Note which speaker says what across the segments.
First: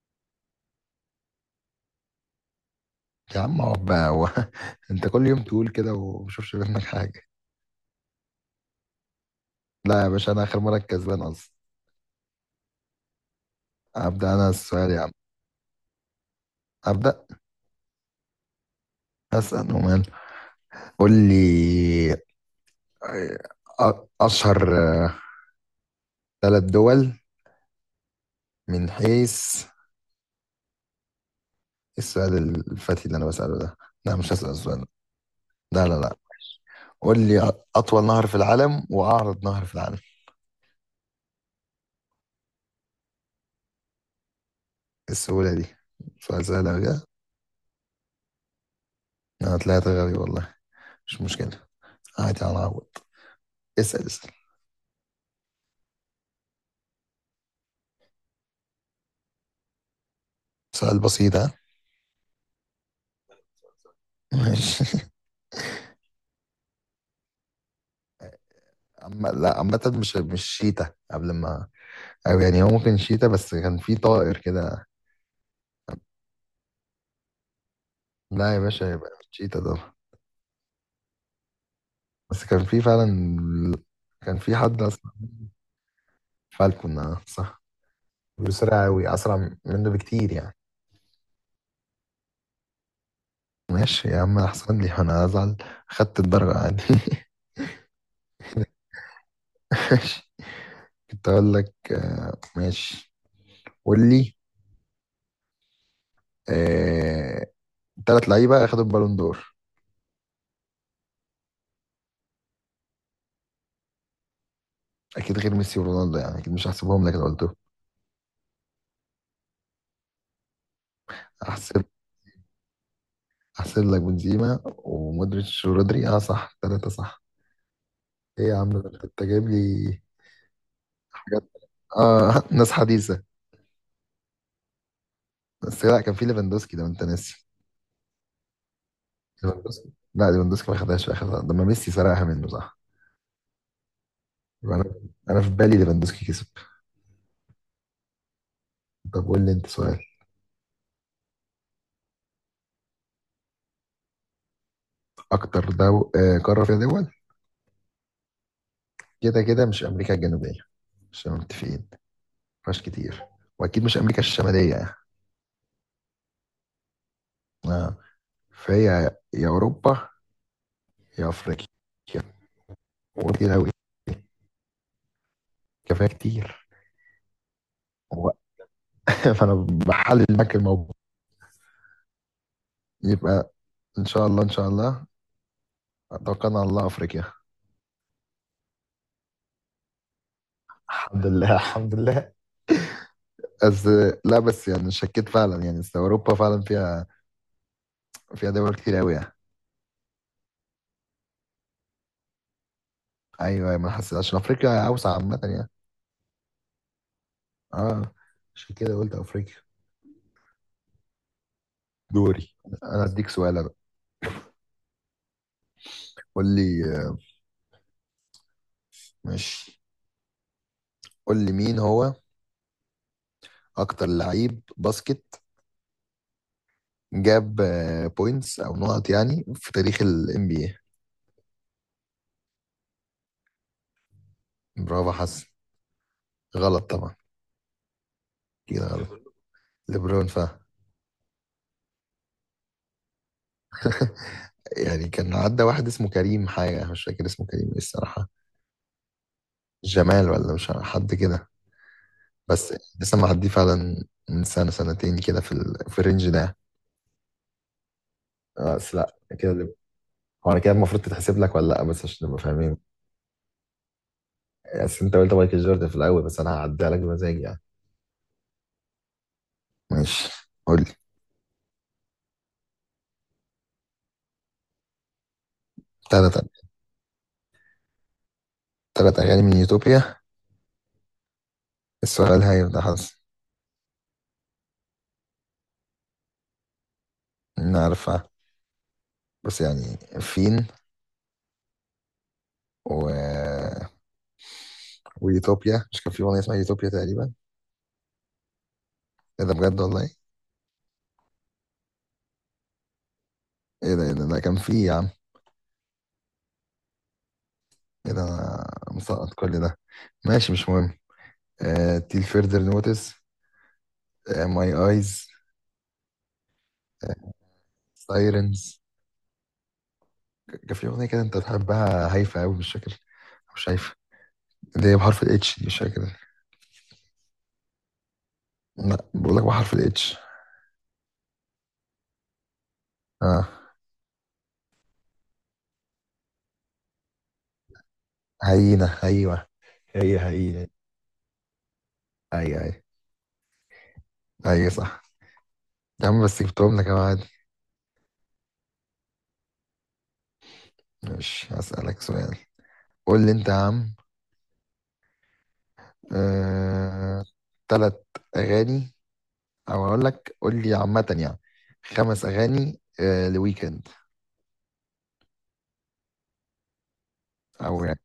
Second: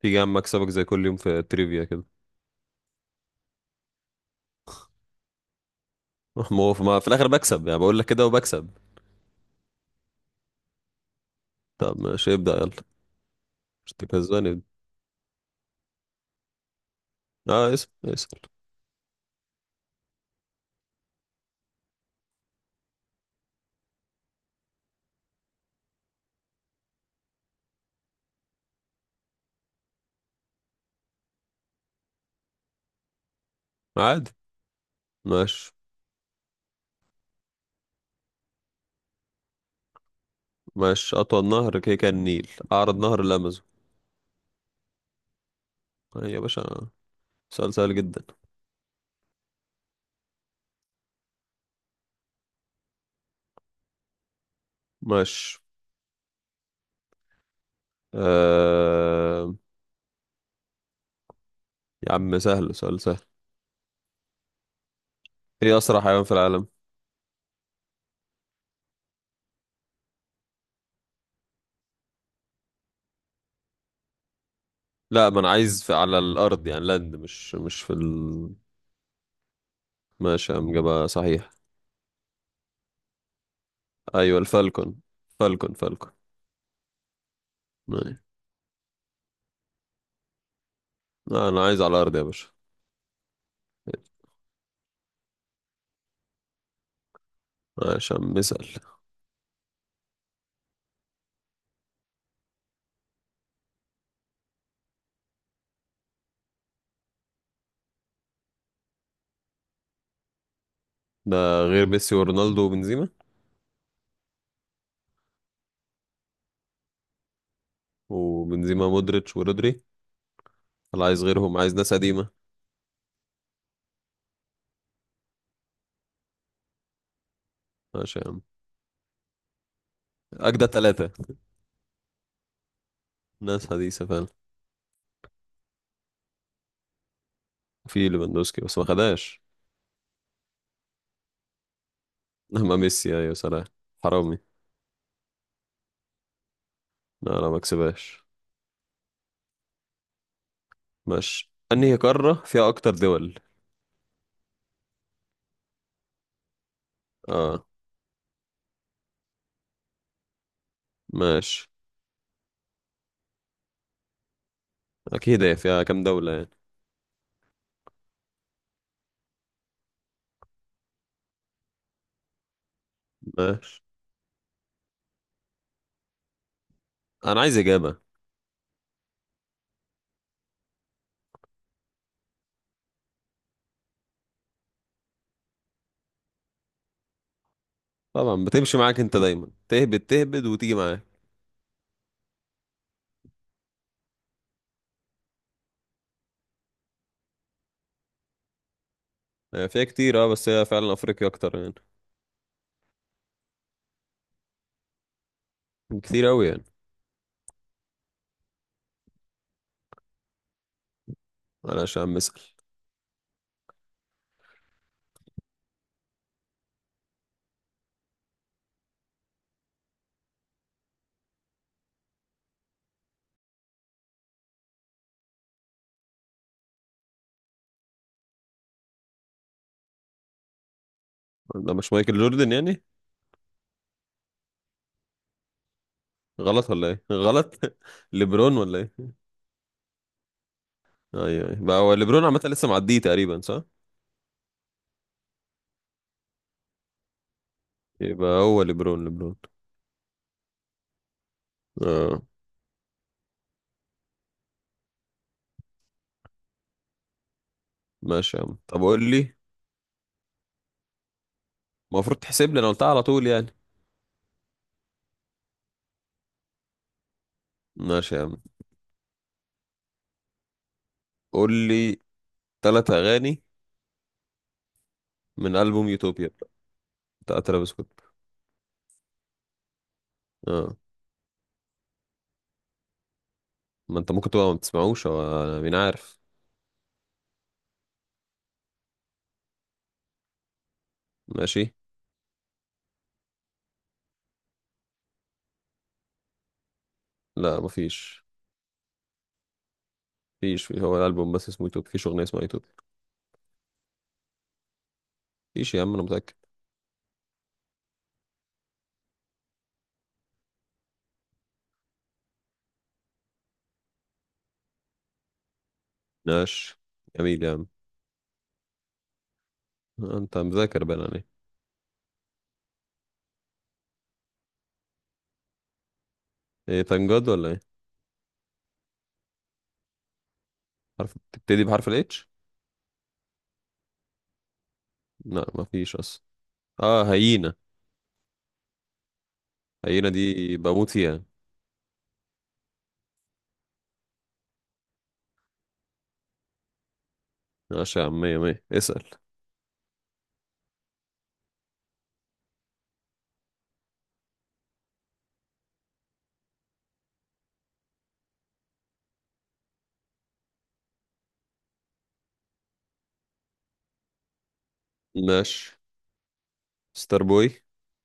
Speaker 1: تيجي يا عم اكسبك زي كل يوم في التريفيا كده.
Speaker 2: يا عم اقعد بقى. هو انت كل يوم تقول كده ومشوفش
Speaker 1: ما هو
Speaker 2: منك
Speaker 1: ما في
Speaker 2: حاجة.
Speaker 1: الاخر بكسب يعني بقول لك كده وبكسب.
Speaker 2: لا يا باشا، انا اخر مرة الكسبان اصلا.
Speaker 1: طب ماشي ابدا يلا. مش
Speaker 2: ابدأ انا
Speaker 1: تكذبني.
Speaker 2: السؤال يا عم، ابدأ.
Speaker 1: اه، اسال.
Speaker 2: اسأل ومال، قول لي. آه، اشهر ثلاث دول من حيث إيه السؤال؟ الفتي اللي انا بسأله ده، لا
Speaker 1: عادي.
Speaker 2: مش هسأل السؤال
Speaker 1: ماشي.
Speaker 2: ده. لا. قول لي، اطول نهر في العالم واعرض نهر في العالم إيه؟
Speaker 1: ماشي، اطول نهر كده كان النيل، اعرض نهر الامازون.
Speaker 2: السهولة دي؟
Speaker 1: آه يا
Speaker 2: سؤال سهل أوي
Speaker 1: باشا.
Speaker 2: ده.
Speaker 1: سؤال سهل جدا.
Speaker 2: انا طلعت غبي والله. مش مشكلة، عادي هنعوض. اسأل اسأل.
Speaker 1: ماشي. آه...
Speaker 2: سؤال بسيط ها؟
Speaker 1: يا عم سهل، سؤال سهل.
Speaker 2: ماشي.
Speaker 1: ايه اسرع حيوان في العالم؟
Speaker 2: أما لا، عامة مش شيتا قبل ما، أو يعني هو ممكن شيتا بس كان في طائر كده.
Speaker 1: لا ما انا عايز على الارض يعني لاند، مش مش في ال...
Speaker 2: لا يا باشا يبقى مش شيتا ده.
Speaker 1: ماشي يا عم جابها صحيح.
Speaker 2: بس كان في فعلا،
Speaker 1: ايوه
Speaker 2: كان في حد
Speaker 1: الفالكون.
Speaker 2: أصلا.
Speaker 1: فالكون فالكون.
Speaker 2: فالكون، آه، صح.
Speaker 1: آه.
Speaker 2: بيسرع أوي، أسرع منه بكتير يعني.
Speaker 1: انا عايز على الارض يا باشا.
Speaker 2: ماشي يا عم، أحسن لي أنا أزعل، خدت الدرجة عادي.
Speaker 1: عشان بسأل.
Speaker 2: ماشي، كنت أقول لك آه، ماشي. قول لي. آه، تلات لعيبة أخدوا البالون دور.
Speaker 1: ده غير ميسي ورونالدو وبنزيما.
Speaker 2: أكيد غير ميسي ورونالدو يعني، أكيد مش هحسبهم لك. لو
Speaker 1: وبنزيما مودريتش ورودري. انا عايز غيرهم، عايز
Speaker 2: قلته
Speaker 1: ناس قديمة.
Speaker 2: احسب لك. بنزيما ومودريتش ورودري، اه صح، ثلاثة صح.
Speaker 1: عشان
Speaker 2: ايه يا عم ده، انت جايب لي
Speaker 1: أجدى ثلاثة.
Speaker 2: حاجات. اه ناس حديثة.
Speaker 1: ناس حديثة فعلا.
Speaker 2: بس لا، كان في ليفاندوسكي ده، ما انت ناسي
Speaker 1: في ليفاندوسكي بس ما خدهاش.
Speaker 2: ليفاندوسكي. لا، ليفاندوسكي ما خدهاش في اخر لحظة، لما ميسي سرقها منه
Speaker 1: أما
Speaker 2: صح.
Speaker 1: ميسي أيوة. صلاح حرامي.
Speaker 2: يبقى انا في بالي ليفاندوسكي كسب.
Speaker 1: لا لا ما كسبهاش.
Speaker 2: طب قول لي انت سؤال.
Speaker 1: ماشي، أنهي قارة فيها أكتر دول؟
Speaker 2: آه، قارة فيها دول.
Speaker 1: اه.
Speaker 2: كده مش امريكا الجنوبية، مش
Speaker 1: ماشي.
Speaker 2: متفقين، مش كتير. واكيد مش امريكا الشمالية يعني.
Speaker 1: أكيد هي فيها كام دولة يعني.
Speaker 2: اه، فهي يا اوروبا يا افريقيا. وكتير قوي،
Speaker 1: ماشي.
Speaker 2: كفايه كتير.
Speaker 1: أنا عايز إجابة.
Speaker 2: هو فانا بحلل معاك الموضوع. يبقى ان شاء الله ان شاء الله، توكلنا على الله، افريقيا.
Speaker 1: طبعا بتمشي معاك، أنت دايما تهبد تهبد وتيجي معاك.
Speaker 2: الحمد لله الحمد لله. بس لا بس يعني شكيت فعلا يعني، أصل اوروبا فعلا فيها دول كتير قوي يعني.
Speaker 1: هي فيها كتير اه، بس هي فعلا أفريقيا أكتر يعني.
Speaker 2: ايوه أيوة، ما أنا حسيت عشان افريقيا اوسع عامه يعني.
Speaker 1: كتير قوي يعني.
Speaker 2: اه، عشان كده قلت افريقيا.
Speaker 1: انا عشان بسأل.
Speaker 2: دوري، انا اديك سؤال انا. قول لي، آه، ماشي، قول لي مين هو اكتر لعيب باسكت جاب بوينتس او نقط يعني في تاريخ ال NBA.
Speaker 1: ده مش مايكل جوردن يعني؟
Speaker 2: برافو حسن.
Speaker 1: غلط
Speaker 2: غلط
Speaker 1: ولا ايه،
Speaker 2: طبعا.
Speaker 1: غلط؟ ليبرون ولا
Speaker 2: كده
Speaker 1: ايه؟
Speaker 2: غلط. ليبرون فا
Speaker 1: ايوه ايوه بقى، هو ليبرون عامه لسه معديه تقريبا صح.
Speaker 2: يعني كان عدى واحد اسمه كريم حاجة، مش فاكر اسمه كريم ايه
Speaker 1: يبقى
Speaker 2: الصراحة.
Speaker 1: هو ليبرون ليبرون.
Speaker 2: جمال ولا مش عارف، حد كده.
Speaker 1: اه
Speaker 2: بس يعني لسه معديه فعلا من سنة سنتين كده، في الرينج ده.
Speaker 1: ماشي يا عم،
Speaker 2: آه،
Speaker 1: طب
Speaker 2: بس
Speaker 1: قول
Speaker 2: لا
Speaker 1: لي.
Speaker 2: كده هو انا كده المفروض تتحسب لك ولا لا، بس
Speaker 1: المفروض
Speaker 2: عشان نبقى
Speaker 1: تحسب لي، انا
Speaker 2: فاهمين.
Speaker 1: قلتها على طول يعني.
Speaker 2: بس انت قلت مايكل جوردن في الاول، بس انا هعديها لك بمزاجي يعني.
Speaker 1: ماشي يا عم.
Speaker 2: ماشي، قول لي.
Speaker 1: قول لي ثلاث اغاني من البوم يوتوبيا
Speaker 2: تلات
Speaker 1: بتاع ترافيس سكوت.
Speaker 2: تلات اغاني من يوتوبيا.
Speaker 1: اه
Speaker 2: السؤال هيبقى حظ.
Speaker 1: ما انت ممكن تبقى ما بتسمعوش، هو أنا مين عارف.
Speaker 2: انا عارفها بس يعني فين.
Speaker 1: ماشي.
Speaker 2: و... ويوتوبيا مش كان في اغنية اسمها يوتوبيا تقريبا؟
Speaker 1: لا مفيش.
Speaker 2: ايه ده، بجد والله؟
Speaker 1: مفيش، هو الالبوم بس اسمه يوتوبيا، مفيش اغنيه اسمها يوتوبيا.
Speaker 2: ايه ده، ايه ده، ده كان فيه يا عم.
Speaker 1: مفيش يا عم انا متاكد.
Speaker 2: ايه ده، انا مسقط كل ده. ماشي مش مهم. آه، تيل فيردر نوتس، آه ماي ايز،
Speaker 1: نقش. جميل يا عم.
Speaker 2: سايرنز.
Speaker 1: انت
Speaker 2: كان
Speaker 1: مذاكر
Speaker 2: في
Speaker 1: بقى انا
Speaker 2: اغنيه كده انت
Speaker 1: ليه.
Speaker 2: بتحبها هايفه قوي مش فاكر، مش شايفه، اللي هي بحرف الاتش، دي مش فاكر.
Speaker 1: ايه تنجد ولا ايه؟
Speaker 2: لا بقول لك بحرف الاتش.
Speaker 1: حرف بتبتدي بحرف الاتش؟
Speaker 2: اه،
Speaker 1: لا مفيش اصلا. اه، هيينة.
Speaker 2: هينه، ايوه.
Speaker 1: هيينة
Speaker 2: هي
Speaker 1: دي
Speaker 2: هي،
Speaker 1: بموت فيها.
Speaker 2: اي اي، اي صح. يا عم بس جبتهم لك يا، عادي.
Speaker 1: ماشي يا عم، مية مية اسأل.
Speaker 2: مش هسألك سؤال، قول لي انت يا عم. آه، تلات اغاني، او اقول لك قول لي عامه يعني خمس اغاني. آه، لويكند.
Speaker 1: ماشي. ستار بوي.
Speaker 2: او يعني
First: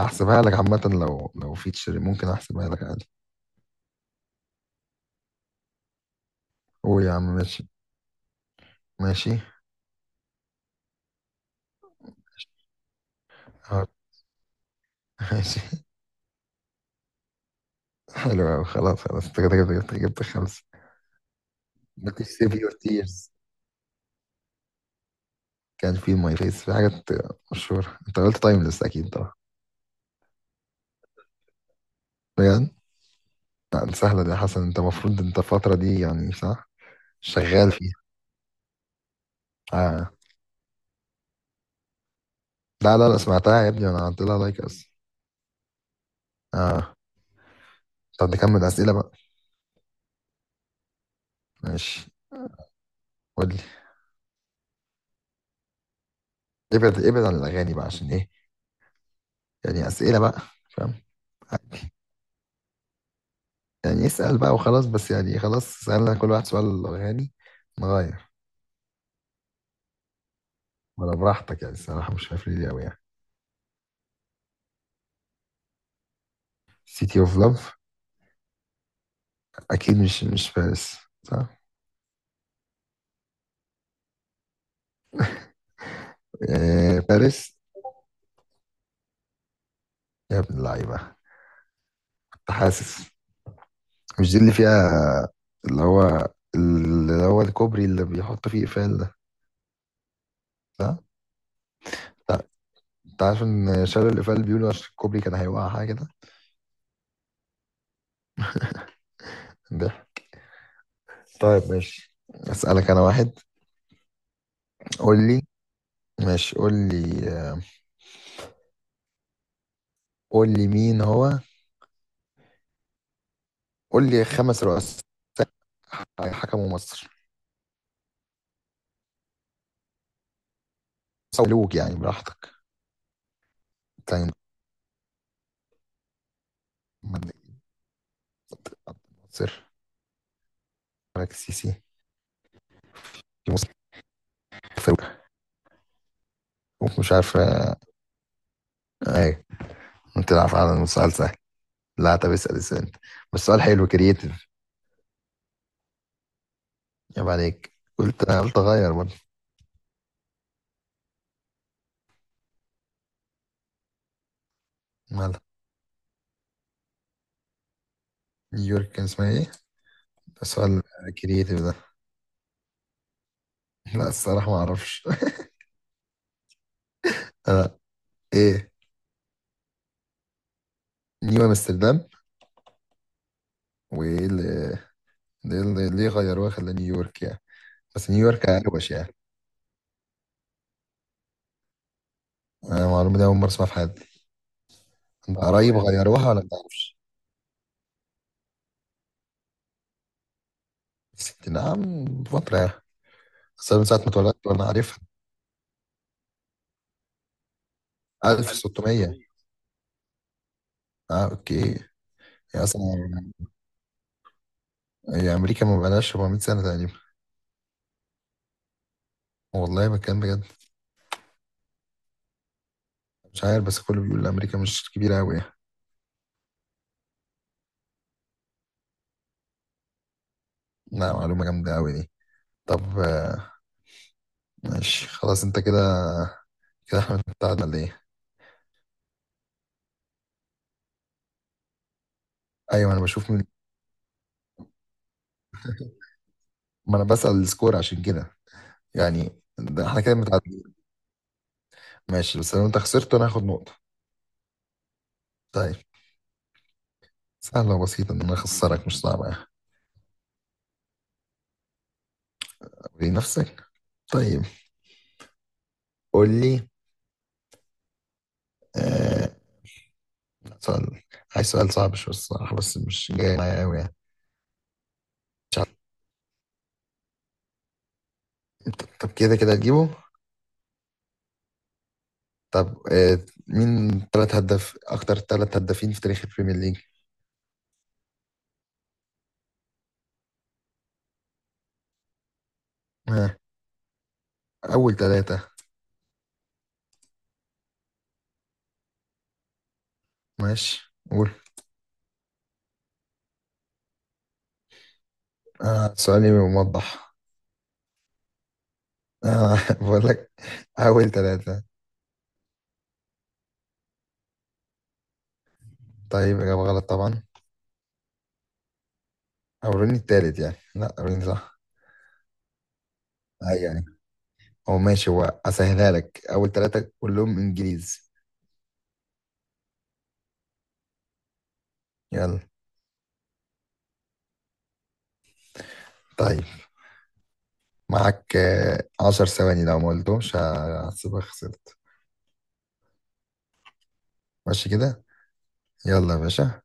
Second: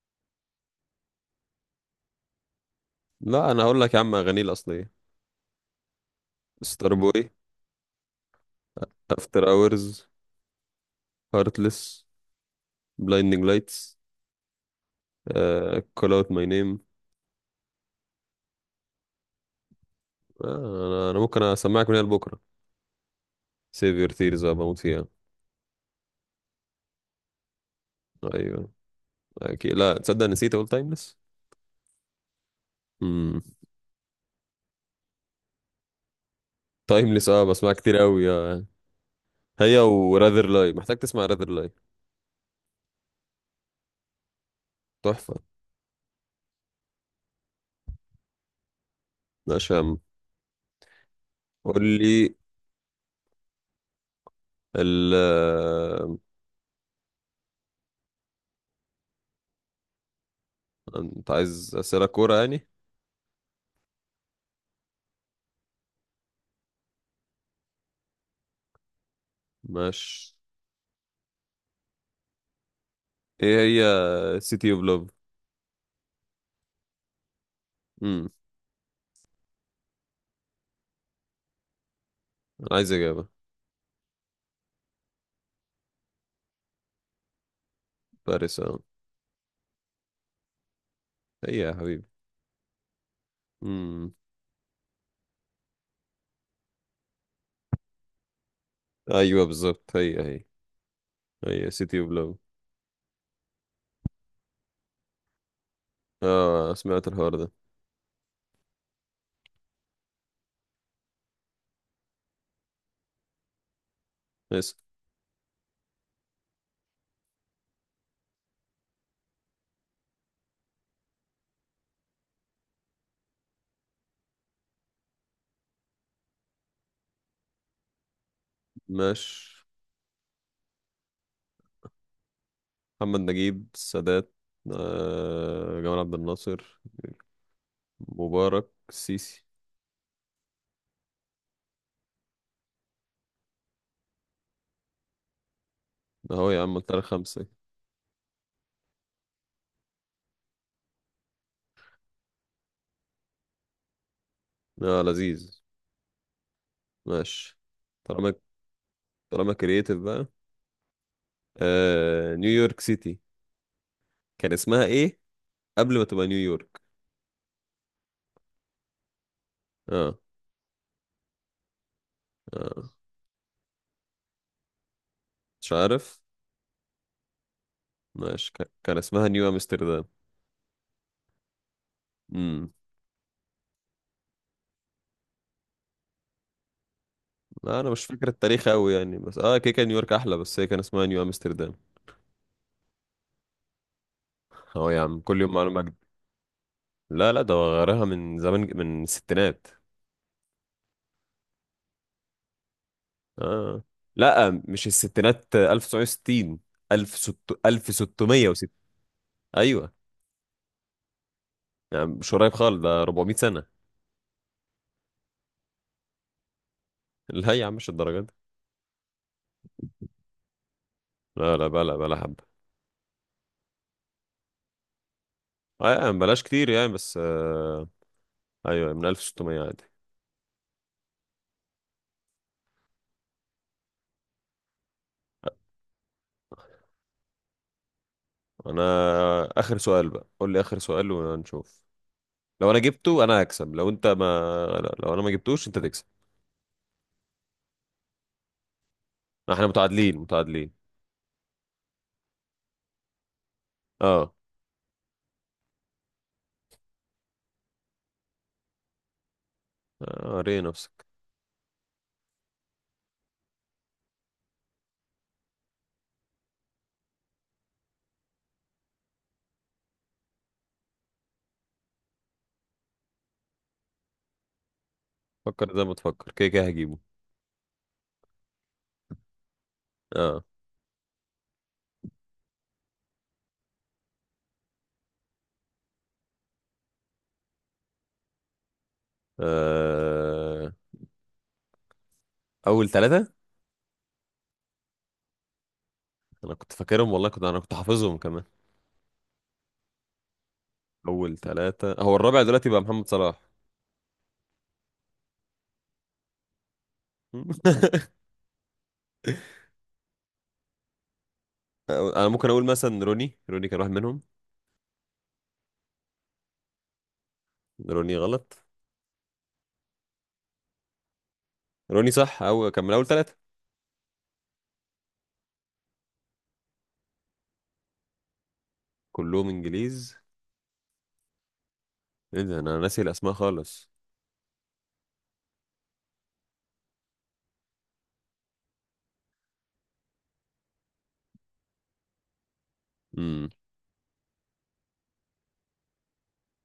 Speaker 2: احسبها لك عامه، لو لو فيتشر ممكن احسبها لك عادي.
Speaker 1: لا انا هقول لك يا عم اغانيه الاصلية. ستار
Speaker 2: قول يا
Speaker 1: بوي،
Speaker 2: عم، ماشي ماشي.
Speaker 1: افتر اورز، هارتلس، بلايندنج
Speaker 2: آه،
Speaker 1: لايتس،
Speaker 2: ماشي
Speaker 1: كول اوت ماي نيم.
Speaker 2: حلو أوي، خلاص خلاص، انت كده كده جبت خمسة.
Speaker 1: انا ممكن اسمعك من هنا
Speaker 2: ممكن
Speaker 1: لبكره.
Speaker 2: سيف يور تيرز.
Speaker 1: سيف يور تيرز بموت فيها.
Speaker 2: كان في ماي فيس، في حاجات مشهورة. انت قلت
Speaker 1: ايوه
Speaker 2: تايمليس اكيد طبعا؟
Speaker 1: اكيد، لا تصدق نسيت اقول تايمليس.
Speaker 2: بجد؟ لا دي سهلة دي يا حسن، انت المفروض انت الفترة دي، يعني صح،
Speaker 1: تايمليس اه، بسمعها
Speaker 2: شغال فيها.
Speaker 1: كتير قوي اه يعني. هي
Speaker 2: آه.
Speaker 1: وراذر لاي، محتاج تسمع راذر لاي.
Speaker 2: لا لا لا، سمعتها يا ابني وانا عملت لها لايك اصلا.
Speaker 1: تحفة.
Speaker 2: اه. طب نكمل اسئلة بقى.
Speaker 1: عشان قول
Speaker 2: ماشي،
Speaker 1: لي
Speaker 2: قول.
Speaker 1: ال آه،
Speaker 2: ابعد ابعد عن الاغاني بقى عشان ايه، يعني اسئله بقى، فاهم.
Speaker 1: انت عايز أسئلة كورة يعني.
Speaker 2: يعني اسال بقى وخلاص، بس يعني خلاص سالنا كل واحد سؤال عن الاغاني، نغير.
Speaker 1: ماشي.
Speaker 2: ولا براحتك يعني، الصراحه مش عارف ليه قوي يعني.
Speaker 1: ايه. هي سيتي اوف لوف.
Speaker 2: سيتي اوف لاف.
Speaker 1: امم
Speaker 2: اكيد مش باريس صح؟
Speaker 1: انا عايز اجابة.
Speaker 2: إيه، باريس.
Speaker 1: باريس اه.
Speaker 2: يا ابن اللعيبه،
Speaker 1: هي يا حبيبي.
Speaker 2: كنت حاسس.
Speaker 1: امم
Speaker 2: مش دي اللي فيها اللي هو اللي هو الكوبري اللي بيحط فيه اقفال ده،
Speaker 1: ايوه بالظبط، هي هي.
Speaker 2: صح؟
Speaker 1: هي سيتي اوف لوف.
Speaker 2: لا، انت عارف ان شالوا الاقفال بيقولوا عشان الكوبري كان هيوقع حاجه كده.
Speaker 1: اه سمعت الحوار ده.
Speaker 2: ده طيب ماشي، اسالك انا واحد،
Speaker 1: اسم.
Speaker 2: قول لي. ماشي قول لي، قول لي مين هو. قول لي خمس رؤساء حكموا مصر،
Speaker 1: ماشي.
Speaker 2: أو ملوك يعني براحتك.
Speaker 1: محمد نجيب، السادات،
Speaker 2: تاني.
Speaker 1: جمال عبد الناصر،
Speaker 2: محمد،
Speaker 1: مبارك، السيسي.
Speaker 2: ناصر، ملك السيسي، مسلم، فاروق.
Speaker 1: اهو يا عم قلت لك
Speaker 2: ومش عارف.
Speaker 1: خمسة.
Speaker 2: آه، ايه، انت عارف على سؤال سهل. لا طب اسال اسال انت، بس سؤال حلو كرييتيف.
Speaker 1: اه لذيذ.
Speaker 2: يا
Speaker 1: ماشي.
Speaker 2: عليك، قلت
Speaker 1: طالما،
Speaker 2: قلت اغير برضه.
Speaker 1: طالما كرييتيف بقى. نيويورك سيتي، كان اسمها ايه
Speaker 2: مالها؟
Speaker 1: قبل ما تبقى نيويورك؟
Speaker 2: نيويورك كان اسمها ايه؟
Speaker 1: اه.
Speaker 2: ده سؤال كرييتيف ده.
Speaker 1: اه
Speaker 2: لا الصراحة ما اعرفش.
Speaker 1: مش عارف.
Speaker 2: آه،
Speaker 1: ماشي، كان
Speaker 2: ايه،
Speaker 1: كان اسمها نيو امستردام.
Speaker 2: نيو امستردام.
Speaker 1: امم
Speaker 2: وايه اللي، ليه ليه غيروها خلاه نيويورك يعني؟
Speaker 1: لا انا مش
Speaker 2: بس
Speaker 1: فاكر
Speaker 2: نيويورك
Speaker 1: التاريخ
Speaker 2: اروش
Speaker 1: قوي
Speaker 2: يعني.
Speaker 1: يعني، بس اه كده كان نيويورك احلى، بس هي كان اسمها نيو امستردام.
Speaker 2: أنا المعلومه دي اول مره اسمعها في حياتي.
Speaker 1: اهو يا عم
Speaker 2: انت
Speaker 1: كل
Speaker 2: اه
Speaker 1: يوم
Speaker 2: قريب
Speaker 1: معلومة
Speaker 2: يعني
Speaker 1: جديدة.
Speaker 2: غيروها ولا ما تعرفش؟
Speaker 1: لا لا، ده هو غيرها من زمان، من الستينات.
Speaker 2: الست نعم بفتره يعني. بس أنا
Speaker 1: اه.
Speaker 2: من ساعه ما اتولدت
Speaker 1: لا
Speaker 2: وانا
Speaker 1: مش
Speaker 2: عارفها.
Speaker 1: الستينات، 1960، 1600، 1660.
Speaker 2: 1600، 1600؟
Speaker 1: ايوه
Speaker 2: اه اوكي.
Speaker 1: يا عم، مش قريب
Speaker 2: يا
Speaker 1: خالص ده
Speaker 2: اصلا
Speaker 1: 400 سنة.
Speaker 2: هي امريكا ما بقالهاش 400 سنه تقريبا.
Speaker 1: لا يا عم مش الدرجة دي.
Speaker 2: والله بتكلم بجد.
Speaker 1: لا لا، بلا بلا حبة.
Speaker 2: مش عارف بس كله بيقول امريكا مش كبيره قوي يعني.
Speaker 1: اه يا عم، بلاش كتير يعني بس آه. ايوه، من 1600 عادي.
Speaker 2: لا معلومه جامده قوي دي. طب آه، ماشي خلاص، انت كده كده، احنا متعادلين ولا ايه؟
Speaker 1: انا اخر سؤال بقى، قول لي اخر سؤال ونشوف. لو انا
Speaker 2: ايوه انا
Speaker 1: جبته
Speaker 2: بشوف
Speaker 1: انا هكسب، لو انت ما... لا لو انا ما جبتوش انت تكسب.
Speaker 2: ما انا بسأل السكور عشان كده، يعني
Speaker 1: احنا
Speaker 2: ده احنا كده
Speaker 1: متعادلين متعادلين.
Speaker 2: متعادلين. ماشي، بس لو انت خسرت انا هاخد نقطه.
Speaker 1: اه.
Speaker 2: طيب، سهلة وبسيطة إن أنا أخسرك، مش صعبة.
Speaker 1: ري نفسك.
Speaker 2: أوري نفسك. طيب قول لي. آه، سؤال. عايز سؤال صعب شوية الصراحة، بس مش جاي معايا أوي يعني. مش
Speaker 1: فكر
Speaker 2: عارف.
Speaker 1: زي ما تفكر، كده كده هجيبه.
Speaker 2: طب كده كده هتجيبه.
Speaker 1: اه.
Speaker 2: طب آه، مين تلات هداف أكتر تلات هدافين في تاريخ البريمير ليج؟
Speaker 1: آه، اول ثلاثة.
Speaker 2: آه. أول تلاتة.
Speaker 1: انا كنت فاكرهم والله، كنت انا كنت حافظهم كمان.
Speaker 2: ماشي قول.
Speaker 1: اول ثلاثة هو الرابع دلوقتي بقى محمد صلاح.
Speaker 2: آه، سؤالي موضح. آه، بقول لك، أول تلاتة.
Speaker 1: انا ممكن اقول مثلا روني، روني كان واحد منهم.
Speaker 2: طيب، إجابة غلط طبعا.
Speaker 1: روني غلط.
Speaker 2: أوريني التالت يعني، لا أوريني صح.
Speaker 1: روني صح، او كان من اول ثلاثة.
Speaker 2: أيوه. هو ماشي، هو اسهلها لك، اول ثلاثة كلهم انجليزي.
Speaker 1: كلهم انجليز.
Speaker 2: يلا.
Speaker 1: ايه ده، انا ناسي الاسماء خالص.
Speaker 2: طيب معاك آه، عشر ثواني لو ما قلتهمش هحسبك خسرت.
Speaker 1: امم
Speaker 2: ماشي كده، يلا يا باشا.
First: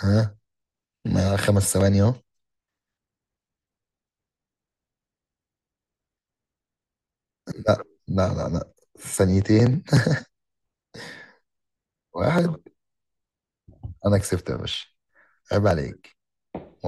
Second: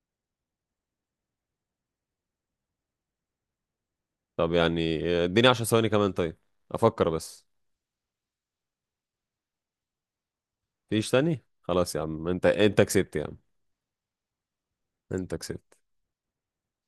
Speaker 2: ها. مع خمس ثواني اهو.
Speaker 1: طب يعني اديني 10 ثواني كمان طيب، افكر بس.
Speaker 2: لا، ثانيتين.
Speaker 1: فيش تاني، خلاص يا عم، انت
Speaker 2: واحد.
Speaker 1: انت كسبت يا عم.
Speaker 2: انا كسبت يا باشا.
Speaker 1: انت
Speaker 2: عيب
Speaker 1: كسبت.
Speaker 2: عليك.